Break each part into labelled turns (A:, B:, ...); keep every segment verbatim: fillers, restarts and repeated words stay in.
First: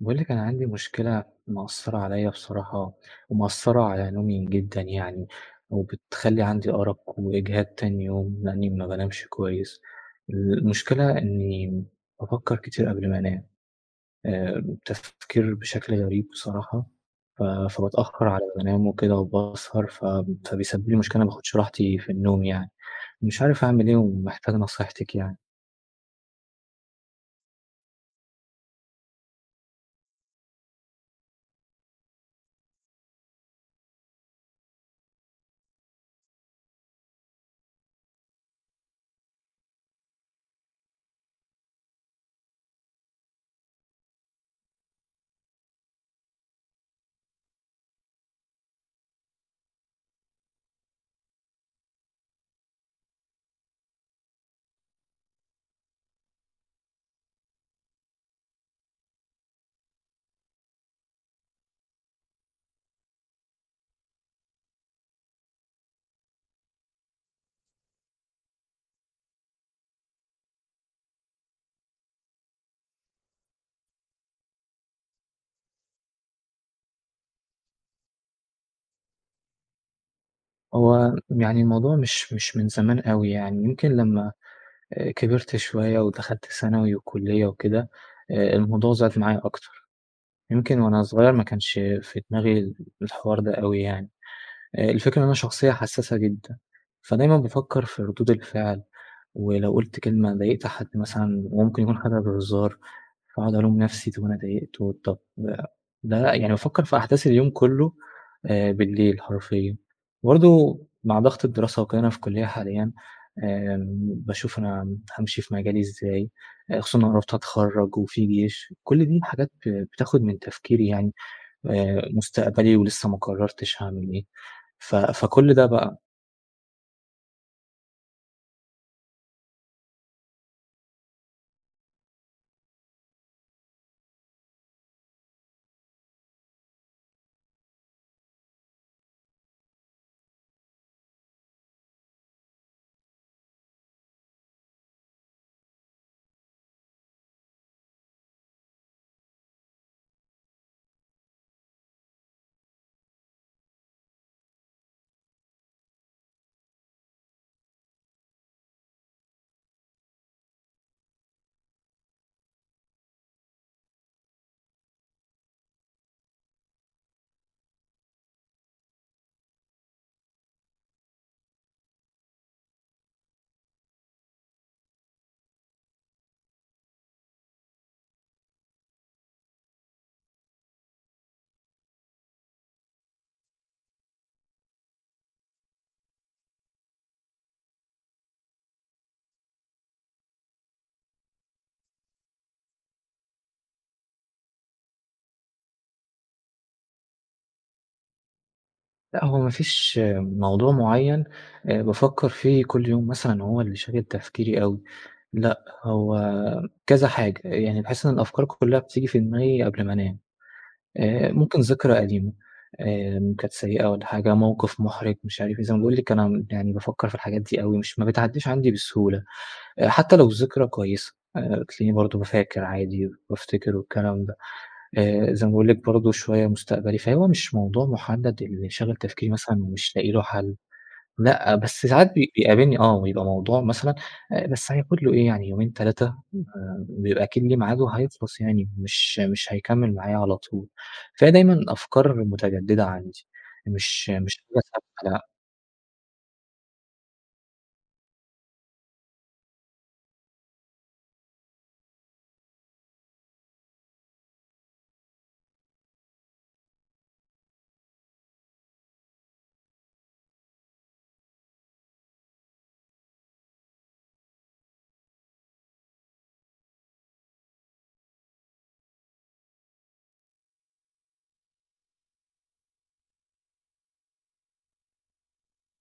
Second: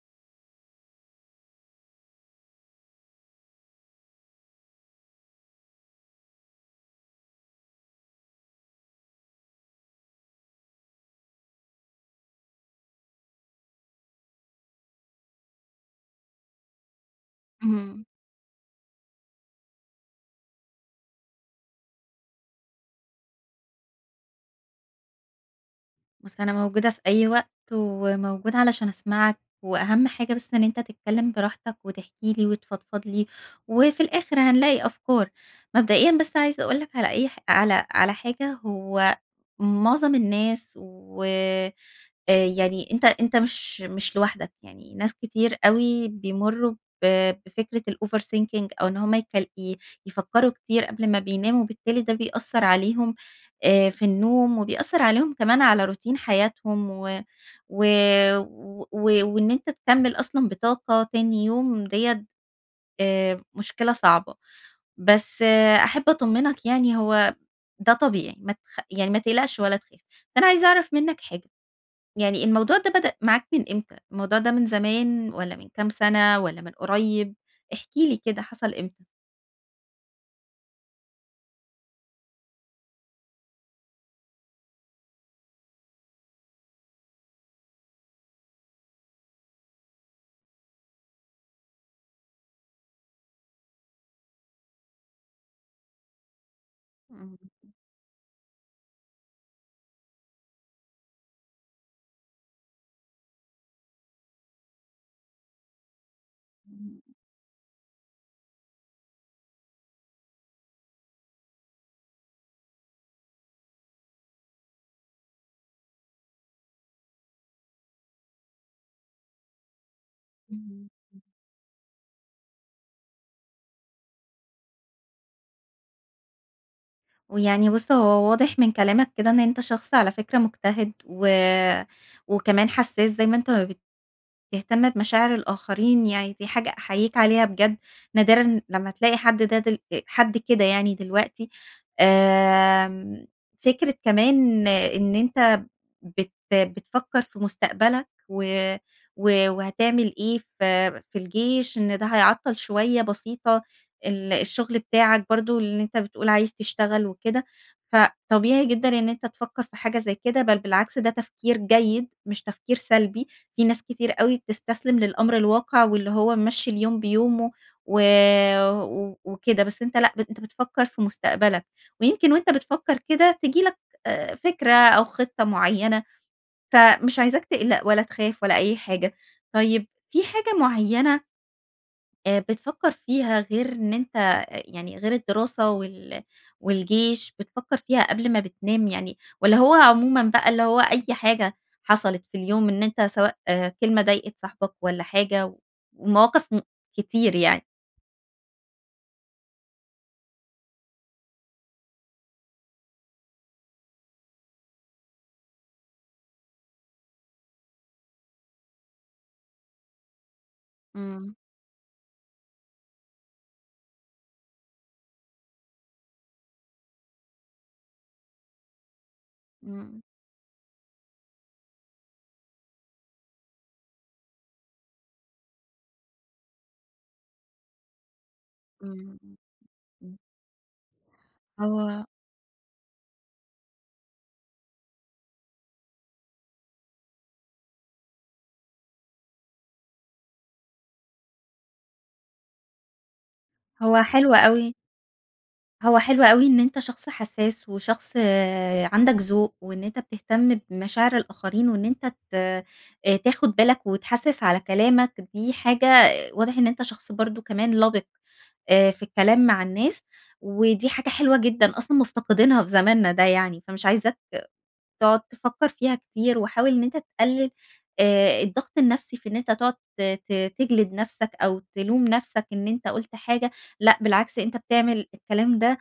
A: باقول لِك، أنا عندي مشكلة مأثرة عليا بصراحة، ومأثرة على نومي جدًا، يعني وبتخلّي عندي أرق وإجهاد تاني يوم، لأني ما بانامش كويس. المشكلة إني بافكر كتير قبل ما أنام، آآ، تفكير بشكل غريب بصراحة، ف
B: اهم.
A: فباتأخر على ما بانام وكده وباسهر، ف فبيسبب لي مشكلة، ما باخدش راحتي في النوم يعني. مش عارف أعمل إيه ومحتاج نصيحتك يعني.
B: بُص، أنا موجودة في أي وقت، وموجودة علشان أسمعك، وأهم حاجة بس إن أنت تتكلم براحتك وتحكي لي وتفضفض لي، وفي الآخر هنلاقي أفكار. مبدئيًا بس، عايزة أقول لك على أي ح على على حاجة، هو معظم الناس، و آآ، يعني أنت أنت مش مش لوحدك يعني، ناس كتير أوي بيمرّوا ب بفكرة الoverthinking أو إن هم يك ي يفكروا كتير قبل ما بيناموا، وبالتالي ده بيأثر عليهم آآ، في النوم، وبيأثر عليهم كمان على روتين حياتهم، و و و و وإن أنت تكمل أصلًا بطاقة تاني يوم، ديّة آآ، مشكلة صعبة. بس، أحب أطمنك يعني، هو ده طبيعي، ما تخ يعني ما تقلقش ولا تخاف. فأنا عايزة أعرف منك حاجة، يعني الموضوع ده بدأ معاك من إمتى؟ الموضوع ده من زمان، والّا من كام سنة، والّا من قريب؟ احكِ لي كده، حصل إمتى؟
A: هو يعني الموضوع مش مش من زمان أوي، يعني يمكن لمّا كبرت شوية ودخلت ثانوي وكُلية وكده آآ الموضوع زاد ف معايا أكتر. يمكن وأنا صغير ما كانش في دماغي ال الحوار ده أوي يعني. آآ الفكرة إن أنا شخصية حساسة جدًا،
B: إمم.
A: فدايمًا بافكَر في ردود الفعل، ولو قُلت كلمة، ضايقت حد مثلًا ممكن يكون حاجة بهزار فأقعد ألوم نفسي طب أنا ضايقته، طب ده يعني بافكَر في
B: إمم.
A: أحداث اليوم كلّه آآ بالليل حرفيًا. برضه مع ضغط الدراسة وكده أنا في كُلية حاليًا، آمم، باشوف أنا هامشي في مجالي إزاي، خصوصًا إن أنا قربت أتخرج وفي جيش، كل دي الحاجات ب بتاخد من تفكيري
B: إمم،
A: يعني،
B: [unintelligible]
A: آآ مستقبلي ولسّه ما قررتش هاعمل إيه، ف فكلّ ده بقى.
B: ويعني بُص هو واضح من كلامك كده إن أنت شخص على فكرة مجتهد و وكمان حساس زي ما أنت ما بتهتم بمشاعر الآخرين يعني، دي حاجة أحييك عليها بجد، نادرًا لمّا تلاقي حد ده دل آآ حد كده يعني دلوقتي. آمم، فكرة كمان إن أنت بت بتفكر في مستقبلك و و وهتعمل إيه في في الجيش إن ده هيعطَّل شوية بسيطة، ال الشغل بتاعك برضه اللي أنت بتقول عايز تشتغل وكده. فطبيعي جدًا إن أنت تفكَر في حاجة زي كده، بل بالعكس، ده تفكير جيد مش تفكير سلبي، في ناس كتير أوي بتستسلم للأمر الواقع واللي هو ممشي اليوم بيومه و و وكده، بس أنت لأ بت أنت بتفكر في مستقبلك، ويمكن وأنت بتفكر كده تيجي لك آآ فكرة أو خطة مُعيّنة فمش عايزاك تقلق ولا تخاف ولا أي حاجة. طيب في حاجة مُعيّنة آآ بتفكر فيها غير إن أنت يعني غير الدراسة وال والجيش بتفكر فيها قبل ما بتنام يعني والّا هو عمومًا بقى اللي هو أي حاجة حصلت في اليوم إن أنت سواء كلمة ضايقت صاحبك والّا حاجة و ومواقف م كتير يعني؟
A: لأ هو ما فيش موضوع معيّن أ بافكّر فيه كل يوم مثلًا هو اللي شاغل تفكيري أوي. لأ، هو كذا حاجة. يعني باحس إن الأفكار كُلّها بتيجي في دماغي قبل ما أنام. آآ
B: إمم.
A: ممكن ذكرى قديمة آمم كانت سيئة والّا حاجة، موقف مُحرِج مش عارف إيه. زي ما باقول لِك أنا يعني بافكّر في الحاجات دي أوي مش ما بتعدّيش عندي بسهولة. أ
B: إمم.
A: حتّى لو الذكرى كويسة، آآ تلاقيني برضه ب فاكر عادي بافتكر والكلام ده. آآ زي ما باقول لِك برضه شوية مستقبلي، فهو مش موضوع مُحدَّد اللي شاغل
B: إمم.
A: تفكيري مثلًا ومش لاقي
B: إمم.
A: له حل. لأ، بس
B: هو
A: ساعات بي بيقابلني آه. بيبقى موضوع مثلًا أ بس هياخُد له إيه يعني يومين تلاتة ما بيبقى أكيد ليه ميعاد وهيخلص يعني مش مش هيكمّل معايا على طول. فهي دايمًا أفكار مُتجدِّدة عندي
B: هو
A: مش
B: حلو
A: مش حاجة
B: أوي
A: ثابتة لأ.
B: هو حلو أوي إن أنت شخص حسّاس، وشخص عندك ذوق، وإن أنت بتهتم بمشاعر الآخرين وإن أنت ت أ تاخُد بالك وتحسّس على كلامك، دي حاجة واضح إن أنت شخص برضه كمان لَبِق آآ في الكلام مع الناس. ودي حاجة حلوة جدًا أصلًا مُفتقدينها في زماننا ده يعني. فمش عايزاك تقعد تفكّر فيها كتير، وحاول إن أنت تقلِّل آآ الضغط النفسي في إن أنت تقعد ت ت تِجلِد نفسك، أو تلوم نفسك إن أنت قُلت حاجة لأ بالعكس، أنت بتعمل الكلام ده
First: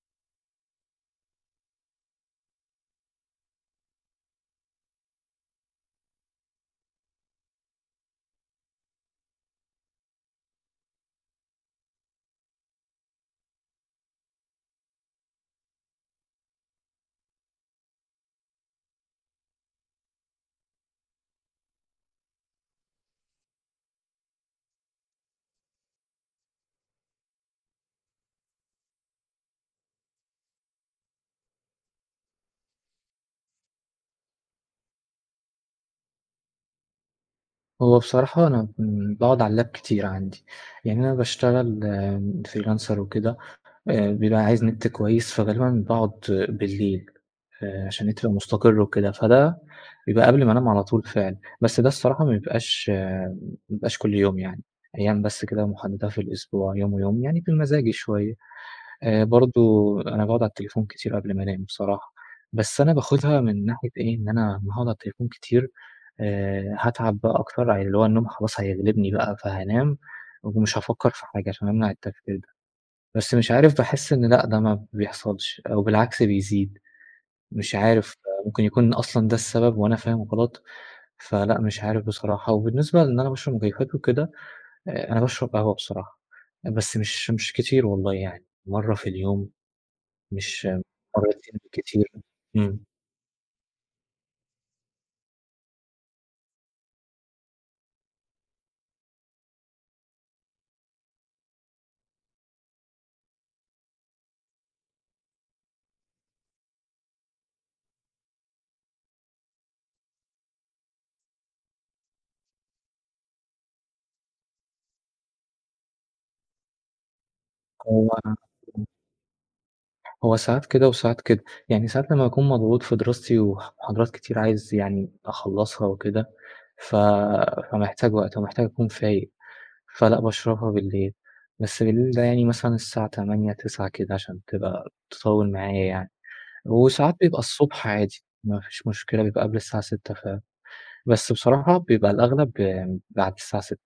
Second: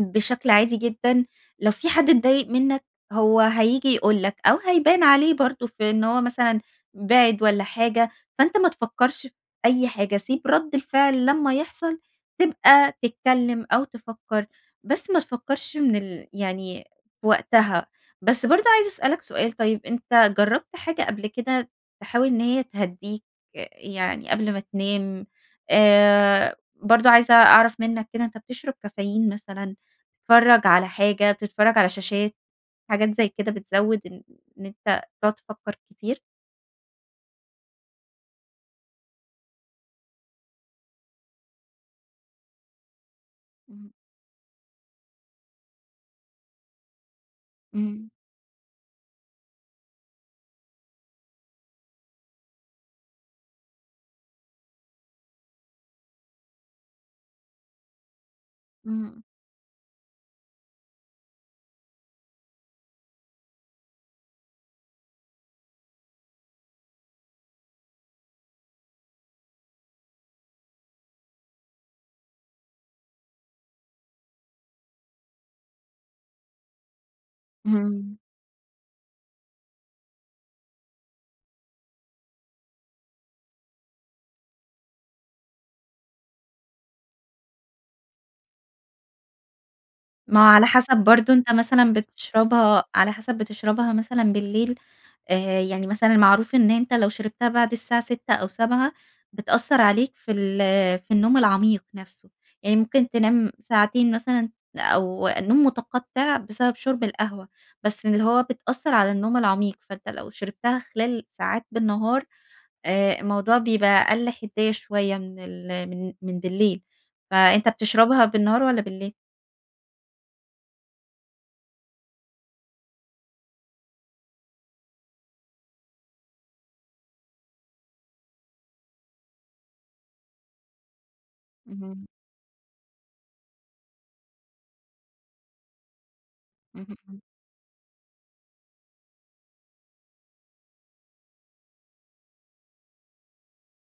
B: بشكل عادي جدًا. لو في حد اتضايق منّك هو هييجي يقول لك أو هيبان عليه برضه في إن هو مثلًا بِعِد والّا حاجة، فأنت ما تفكّرش في أي حاجة. سيب رَد الفعل لمّا يحصل، تبقى تتكلّم أو تفّكر. بس ما تفكّرش من ال يعني في وقتها. بس برضه عايزة أسألك سؤال طيب، أنت جرّبت حاجة قبل كده تحاول إن هي تهدّيك أ يعني قبل ما تنام؟ آآ برضه عايزة أعرف منّك كده أنت بتشرب كافيين مثلًا، بتتفرّج على حاجة، بتتفرّج على شاشات حاجات زي كده بتزوِّد إن إن أنت تقعد تفكّر كتير؟
A: هو بصراحة أنا كن باقعد على اللاب كتير عندي، يعني أنا باشتغل freelancer وكده،
B: إمم.
A: آآ بيبقى عايز نت كويس، فغالبًا باقعد بالليل آآ، عشان
B: إمم.
A: النت يبقى مستقر وكده، فده بيبقى قبل ما أنام على طول فعلًا. بس ده الصراحة ما بيبقاش ما بيبقاش كل يوم، يعني أيام بس كده محددة في الأسبوع، يوم ويوم، يعني بمزاجي شوية.
B: إمم.
A: آآ، برضه أنا باقعد على التليفون كتير قبل ما أنام بصراحة، بس أنا باخدها من ناحية إيه، إن أنا أما هاقعد على التليفون كتير، آآ، هاتعب بقى أكتر، ع اللي هو النوم خلاص هيغلبني بقى، فهانام ومش هافكر في حاجة، عشان أمنع التفكير ده. بس مش عارف، باحس إن لأ، ده ما بيحصلش، أو بالعكس بيزيد، مش عارف.
B: إمم.
A: ممكن يكون أصلًا ده السبب وأنا فاهم غلط، فلأ مش عارف بصراحة. وبالنسبة لأن أنا باشرب مكيفات وكده، أنا باشرب قهوة بصراحة، بس مش مش كتير والله، يعني مرة في اليوم.
B: ما هو
A: مش
B: على حسب برضه أنت
A: مرتين
B: مثلًا
A: بالكتير، إمم.
B: بتشربها على حسب بتشربها مثلًا بالليل؟ آآ، يعني مثلًا معروف إن أنت لو شربتها بعد الساعة ستة أو سبعة بتأثر عليك في ال في النوم العميق نفسه. يعني ممكن تنام ساعتين مثلًا، أو النوم متقطع بسبب شرب القهوة، بس اللي هو بتأثر على النوم العميق. فأنت لو شربتها خلال ساعات بالنهار، آآ الموضوع بيبقى أقل حدية شوية من ال من من بالليل. فأنت
A: هو
B: بتشربها بالنهار والّا بالليل؟
A: هو ساعات كده وساعات كده. يعني ساعات لمّا باكون مضغوط في دراستي وح محاضرات كتير عايز يعني أخلّصها وكده، ف فمحتاج وقت ومحتاج أكون فايق. فلأ باشربها بالليل. بس
B: اهم.
A: بالليل ده يعني مثلًا الساعة تمانية، تسعة كده عشان تبقى تطوِّل معايا يعني. وساعات
B: اهم.
A: بيبقى الصبح عادي. ما فيش مشكلة بيبقى قبل الساعة ستة ف بس بصراحة بيبقى الأغلب بعد الساعة ستة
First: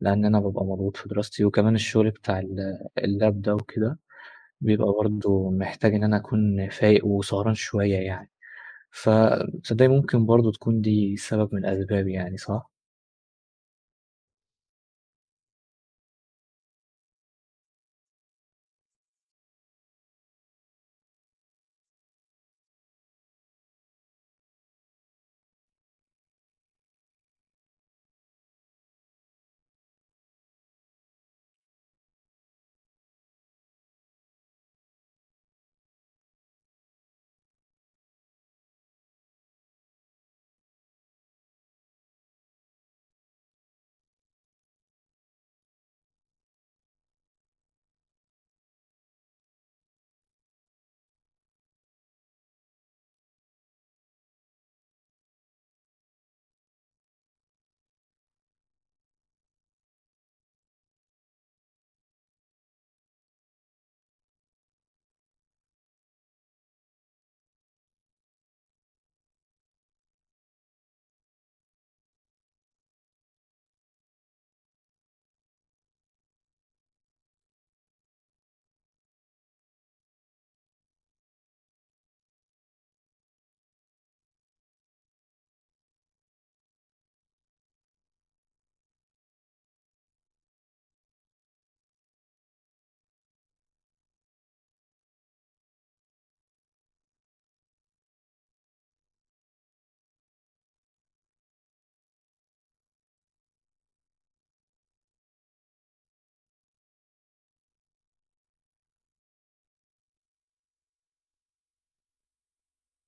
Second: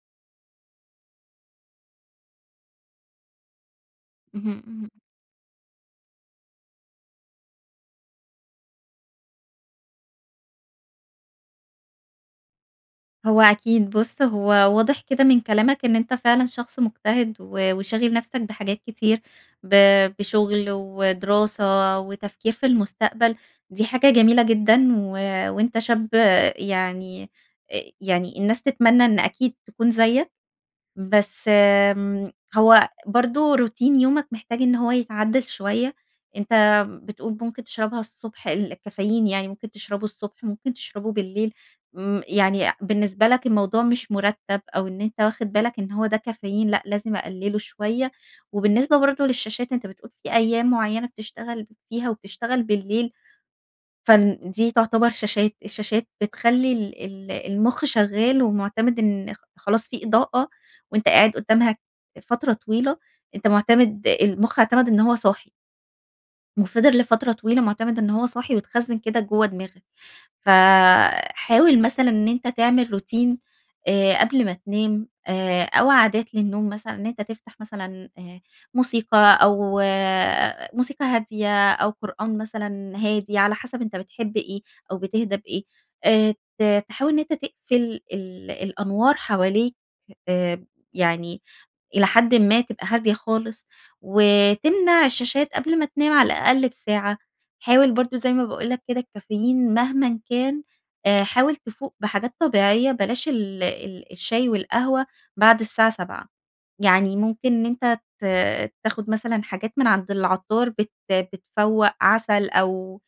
A: لإن أنا بابقى مضغوط في دراستي وكمان الشغل بتاع ال اللاب ده وكده،
B: اهم،
A: بيبقى
B: اهم.
A: برضه محتاج إن أنا أكون فايق وسهران شوية يعني. ف تصدّقي ممكن برضه تكون دي سبب من أسباب يعني صح؟
B: هو أكيد بُصّ، هو واضح كده من كلامك إن أنت فعلًا شخص مجتهد و وشاغل نفسك بحاجات كتير. ب بشغل ودراسة وتفكير في المستقبل، دي حاجة جميلة جدًا. و وأنت شاب يعني أ يعني الناس تتمنى إن أكيد تكون زيك. بس، آمم، هو برضه روتين يومك محتاج إن هو يتعدِّل شويّة. أنت بتقول ممكن تشربها الصبح ال الكافيين يعني ممكن تشربه الصبح ممكن تشربه بالليل. م يعني بالنسبة لك الموضوع مش مُرتَّب أو إن أنت واخِد بالك إن هو ده كافيين لأ، لازم أقلِّله شويّة. وبالنسبة برضه للشاشات، أنت بتقول في أيّام معيّنة بتشتغل فيها وبتشتغل بالليل، فن دي تعتبر شاشات. الشاشات بتخلّي ال ال المُخ شغّال ومُعتمِد إن خلاص في إضاءة وأنت قاعد قدّامها فترة طويلة، أنت مُعتمِد المُخ اعتمَد إن هو صاحي. وفضل لفترة طويلة مُعتمد إن هو صاحي واتخزِّن كده جوّه دماغك. ف حاول مثلًا إن أنت تعمل روتين آآ قبل ما تنام آآ أو عادات للنوم مثلًا إن أنت تفتح مثلًا آآ موسيقى، أو موسيقى هادية أو قرآن مثلًا هادي على حسب أنت بتحب إيه أو بتهدى بإيه. آآ ت تحاول إن أنت تقفل ال الأنوار حواليك آآ يعني إلى حدٍ ما تبقى هادية خالص. وتمنع الشاشات قبل ما تنام على الأقل بساعة. حاول برضه زي ما باقول لك كده، الكافيين مهمًا كان أ حاول تفوق بحاجات طبيعيّة بلاش ال ال الشاي والقهوة بعد الساعة سبعة. يعني ممكن إن أنت ت تاخُد مثلًا حاجات من عند العطار بت بتفوَّق. عسل أو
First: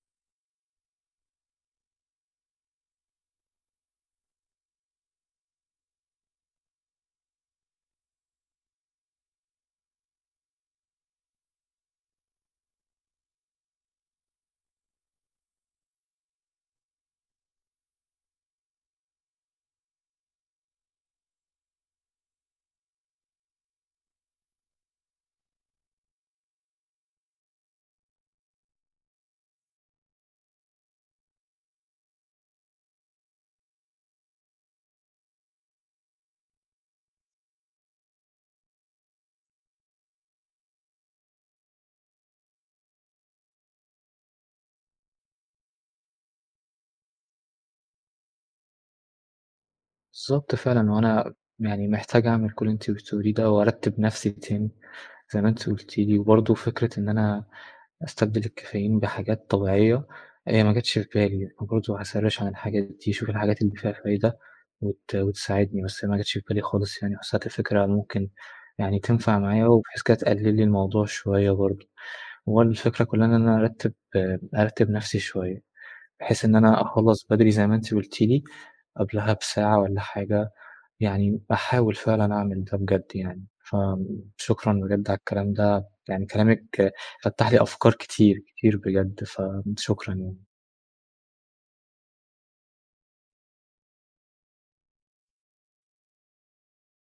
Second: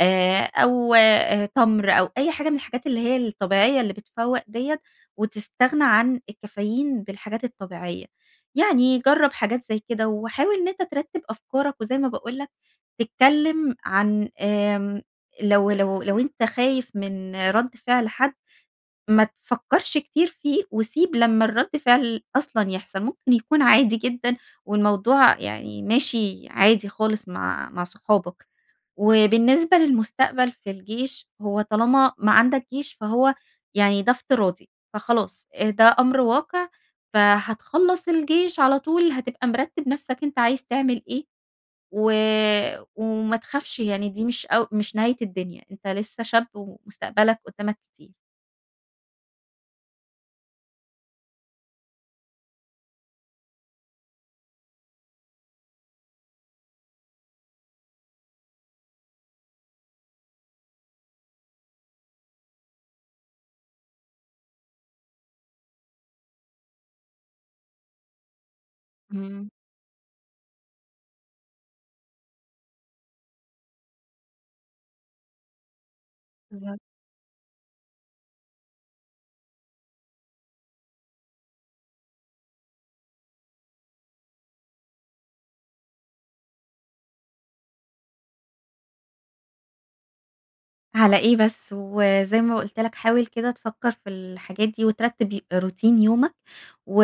B: آآ أو أ تَمْر أو أي حاجة من الحاجات اللي هي الطبيعيّة اللي بتفوق ديّة، وتستغنى عن الكافيين بالحاجات الطبيعيّة. يعني جرّب حاجات زي كده وحاول إن أنت ترتِّب أفكارك، وزي ما باقول لك تتكلّم عن آمم لو لو لو أنت خايف من رد فعل حَد، ما تفكّرش كتير فيه وسيب لمّا الرّد فعل أصلًا يحصل. ممكن يكون عادي جدًا والموضوع يعني ماشي عادي خالص مع مع صحابك. وبالنسبة للمستقبل في الجيش، هو طالما ما عندك جيش فهو يعني ده افتراضي فخلاص. أ ده أمر واقع فهتخلّص الجيش على طول، هتبقى مِرتِّب نفسك أنت عايز تعمل إيه. و وما تخافش، يعني دي مش أو مش نهاية الدنيا. أنت لسّه شاب ومستقبلك قدّامك كتير.
A: بالضبط فعلًا، هو أنا يعني محتاج أعمل كل اللي أنتِ قلتيه لي ده وأرتِب نفسي تاني زي ما أنت قُلتِ لي، وبرضه فكرة إن أنا أستبدل الكافيين بحاجات طبيعية، هي ما جاتش في بالي، فبرضه هأسرِّش عن الحاجات دي، شوف الحاجات اللي فيها فايدة وت وتساعدني، بس ما جاتش في بالي خالص يعني حسيت الفكرة ممكن يعني تنفع
B: امم.
A: معايا وبحيث كده تقلل لي الموضوع شوية برضه. وبرضه الفكرة كلّها إن أنا أرتِب أرتِب نفسي شوية. بحيث إن أنا
B: بالضبط.
A: أخلّص بدري زي ما أنت قُلتِ لي قبلها بساعة والّا حاجة، يعني أحاول فعلًا أعمل ده بجد يعني. فشكرًا بجد على الكلام ده، يعني كلامِك فتَّح لي أفكار كتير كتير بجد، فشكرًا يعني.
B: على إيه بس؟ وزي ما قُلت لك حاول كده تفكَر في الحاجات دي وترتب ي روتين يومك و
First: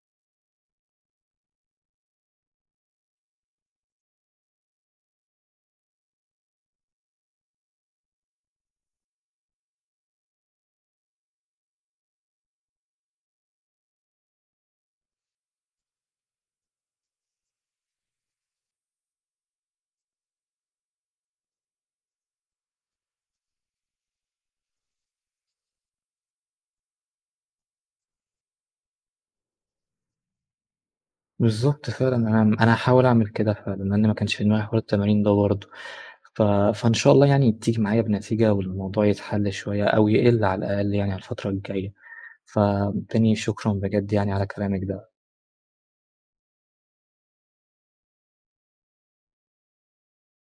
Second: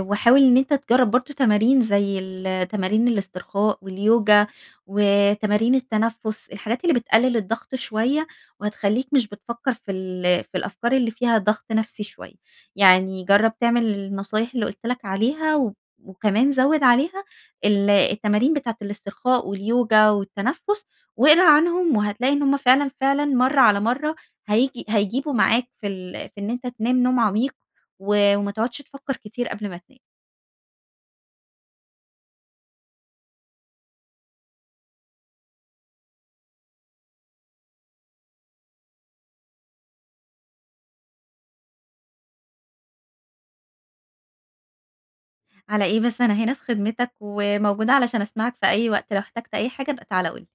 B: وحاول إن أنت تجرب برضه تمارين زي التمارين الاسترخاء واليوجا وتمارين التنفس، الحاجات اللي بتقلل الضغط شوية وهتخلّيك مش بتفكر في ال في الأفكار اللي فيها ضغط نفسي شوية. يعني جرَّب تعمل النصايح اللي قُلت لك عليها و وكمان زود عليها ال التمارين بتاعة الإسترخاء، واليوجا والتنفس واقرا عنهم وهتلاقي إن هم فعلًا فعلًا مرّة على مرّة هييجي هيجيبوا معاك في ال في إن أنت تنام نوم عميق و وما تقعدش تفكَر كتير قبل ما تنام.
A: بالضبط فعلًا، أنا أنا هاحاول أعمل كده فعلًا لأن ما كانش في دماغي حوار التمارين ده برضه. ف فإن شاء الله يعني تيجي معايا بنتيجة والموضوع يتحل شوية أو يقل على الأقل يعني على الفترة الجاية. فتاني شكرًا بجد يعني على كلامِك ده.
B: على إيه بس؟ أنا هنا في خدمتك، وموجودة علشان أسمعك في أي وقت، لو احتجت أي حاجة ابقى تعالَ قُل لي.